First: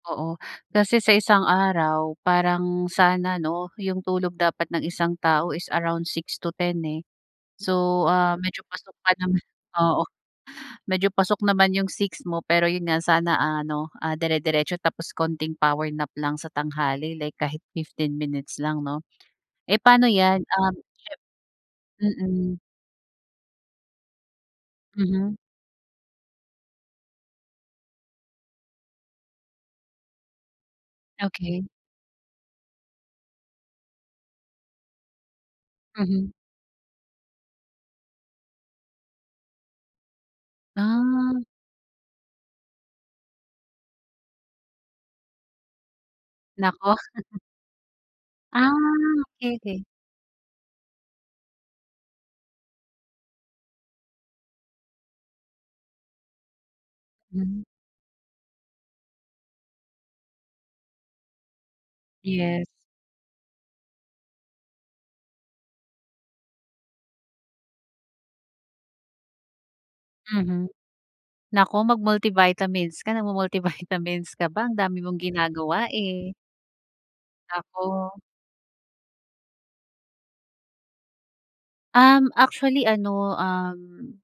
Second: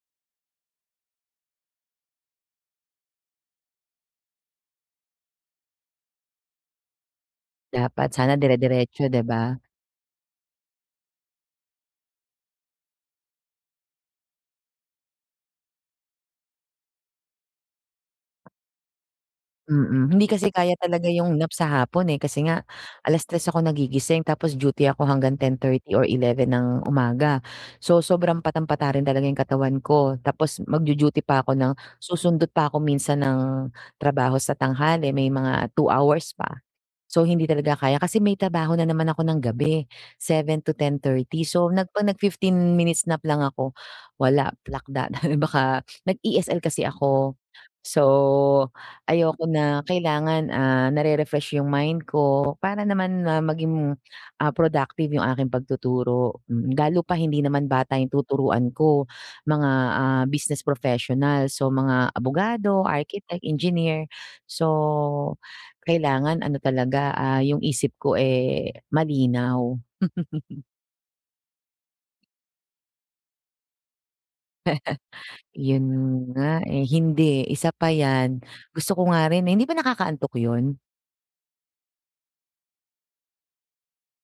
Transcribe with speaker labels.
Speaker 1: Oo, kasi sa isang araw parang sana 'no, yung tulog dapat ng isang tao is around 6 to 10 eh. So,
Speaker 2: Dapat sana
Speaker 1: ah, medyo pasok
Speaker 2: dire-diretso,
Speaker 1: pa
Speaker 2: di
Speaker 1: naman,
Speaker 2: ba?
Speaker 1: oo. Medyo pasok naman yung 6 mo pero yun nga sana ano, ah, dire-diretso tapos konting power nap lang sa tanghali like kahit 15 minutes lang, 'no? Eh
Speaker 2: Mm.
Speaker 1: paano
Speaker 2: Hindi
Speaker 1: yan,
Speaker 2: kasi kaya
Speaker 1: um,
Speaker 2: talaga yung nap sa hapon,
Speaker 1: siyem
Speaker 2: eh, kasi
Speaker 1: mm.
Speaker 2: nga 3:00 ako nagigising tapos duty ako
Speaker 1: Mhm.
Speaker 2: hanggang 10:30 or 11:00 ng umaga. So, sobrang patam-pata rin talaga yung katawan ko tapos magdu-duty pa ako
Speaker 1: Okey.
Speaker 2: ng susundot pa ako minsan ng trabaho sa tanghali may mga 2
Speaker 1: Mhm.
Speaker 2: hours pa. So, hindi talaga kaya kasi may trabaho na naman ako ng gabi, seven to ten
Speaker 1: Ah.
Speaker 2: thirty. So, nag nag-fifteen minutes nap lang ako, wala, plakda na baka nag-ESL kasi
Speaker 1: Naku.
Speaker 2: ako. So,
Speaker 1: Ah,
Speaker 2: ayoko na
Speaker 1: okey-okey.
Speaker 2: kailangan, ah, nare-refresh yung mind ko para naman, ah, maging, ah, productive yung aking pagtuturo, mm. Lalo pa hindi
Speaker 1: Hmm.
Speaker 2: naman bata yung tuturuan ko, mga, ah, business professionals. So, mga
Speaker 1: Yes.
Speaker 2: abogado, architect, engineer. So, kailangan ano talaga, ah, yung isip ko, eh, malinaw.
Speaker 1: Mhm. Naku, mag-multivitamins ka. Nagmu-multivitamins ka ba? Ang dami mong
Speaker 2: Yun
Speaker 1: ginagawa eh.
Speaker 2: nga, eh. Hindi, isa pa
Speaker 1: Naku.
Speaker 2: yan. Gusto ko nga rin, eh. Hindi ba nakakaantok yun?
Speaker 1: Um, actually ano, um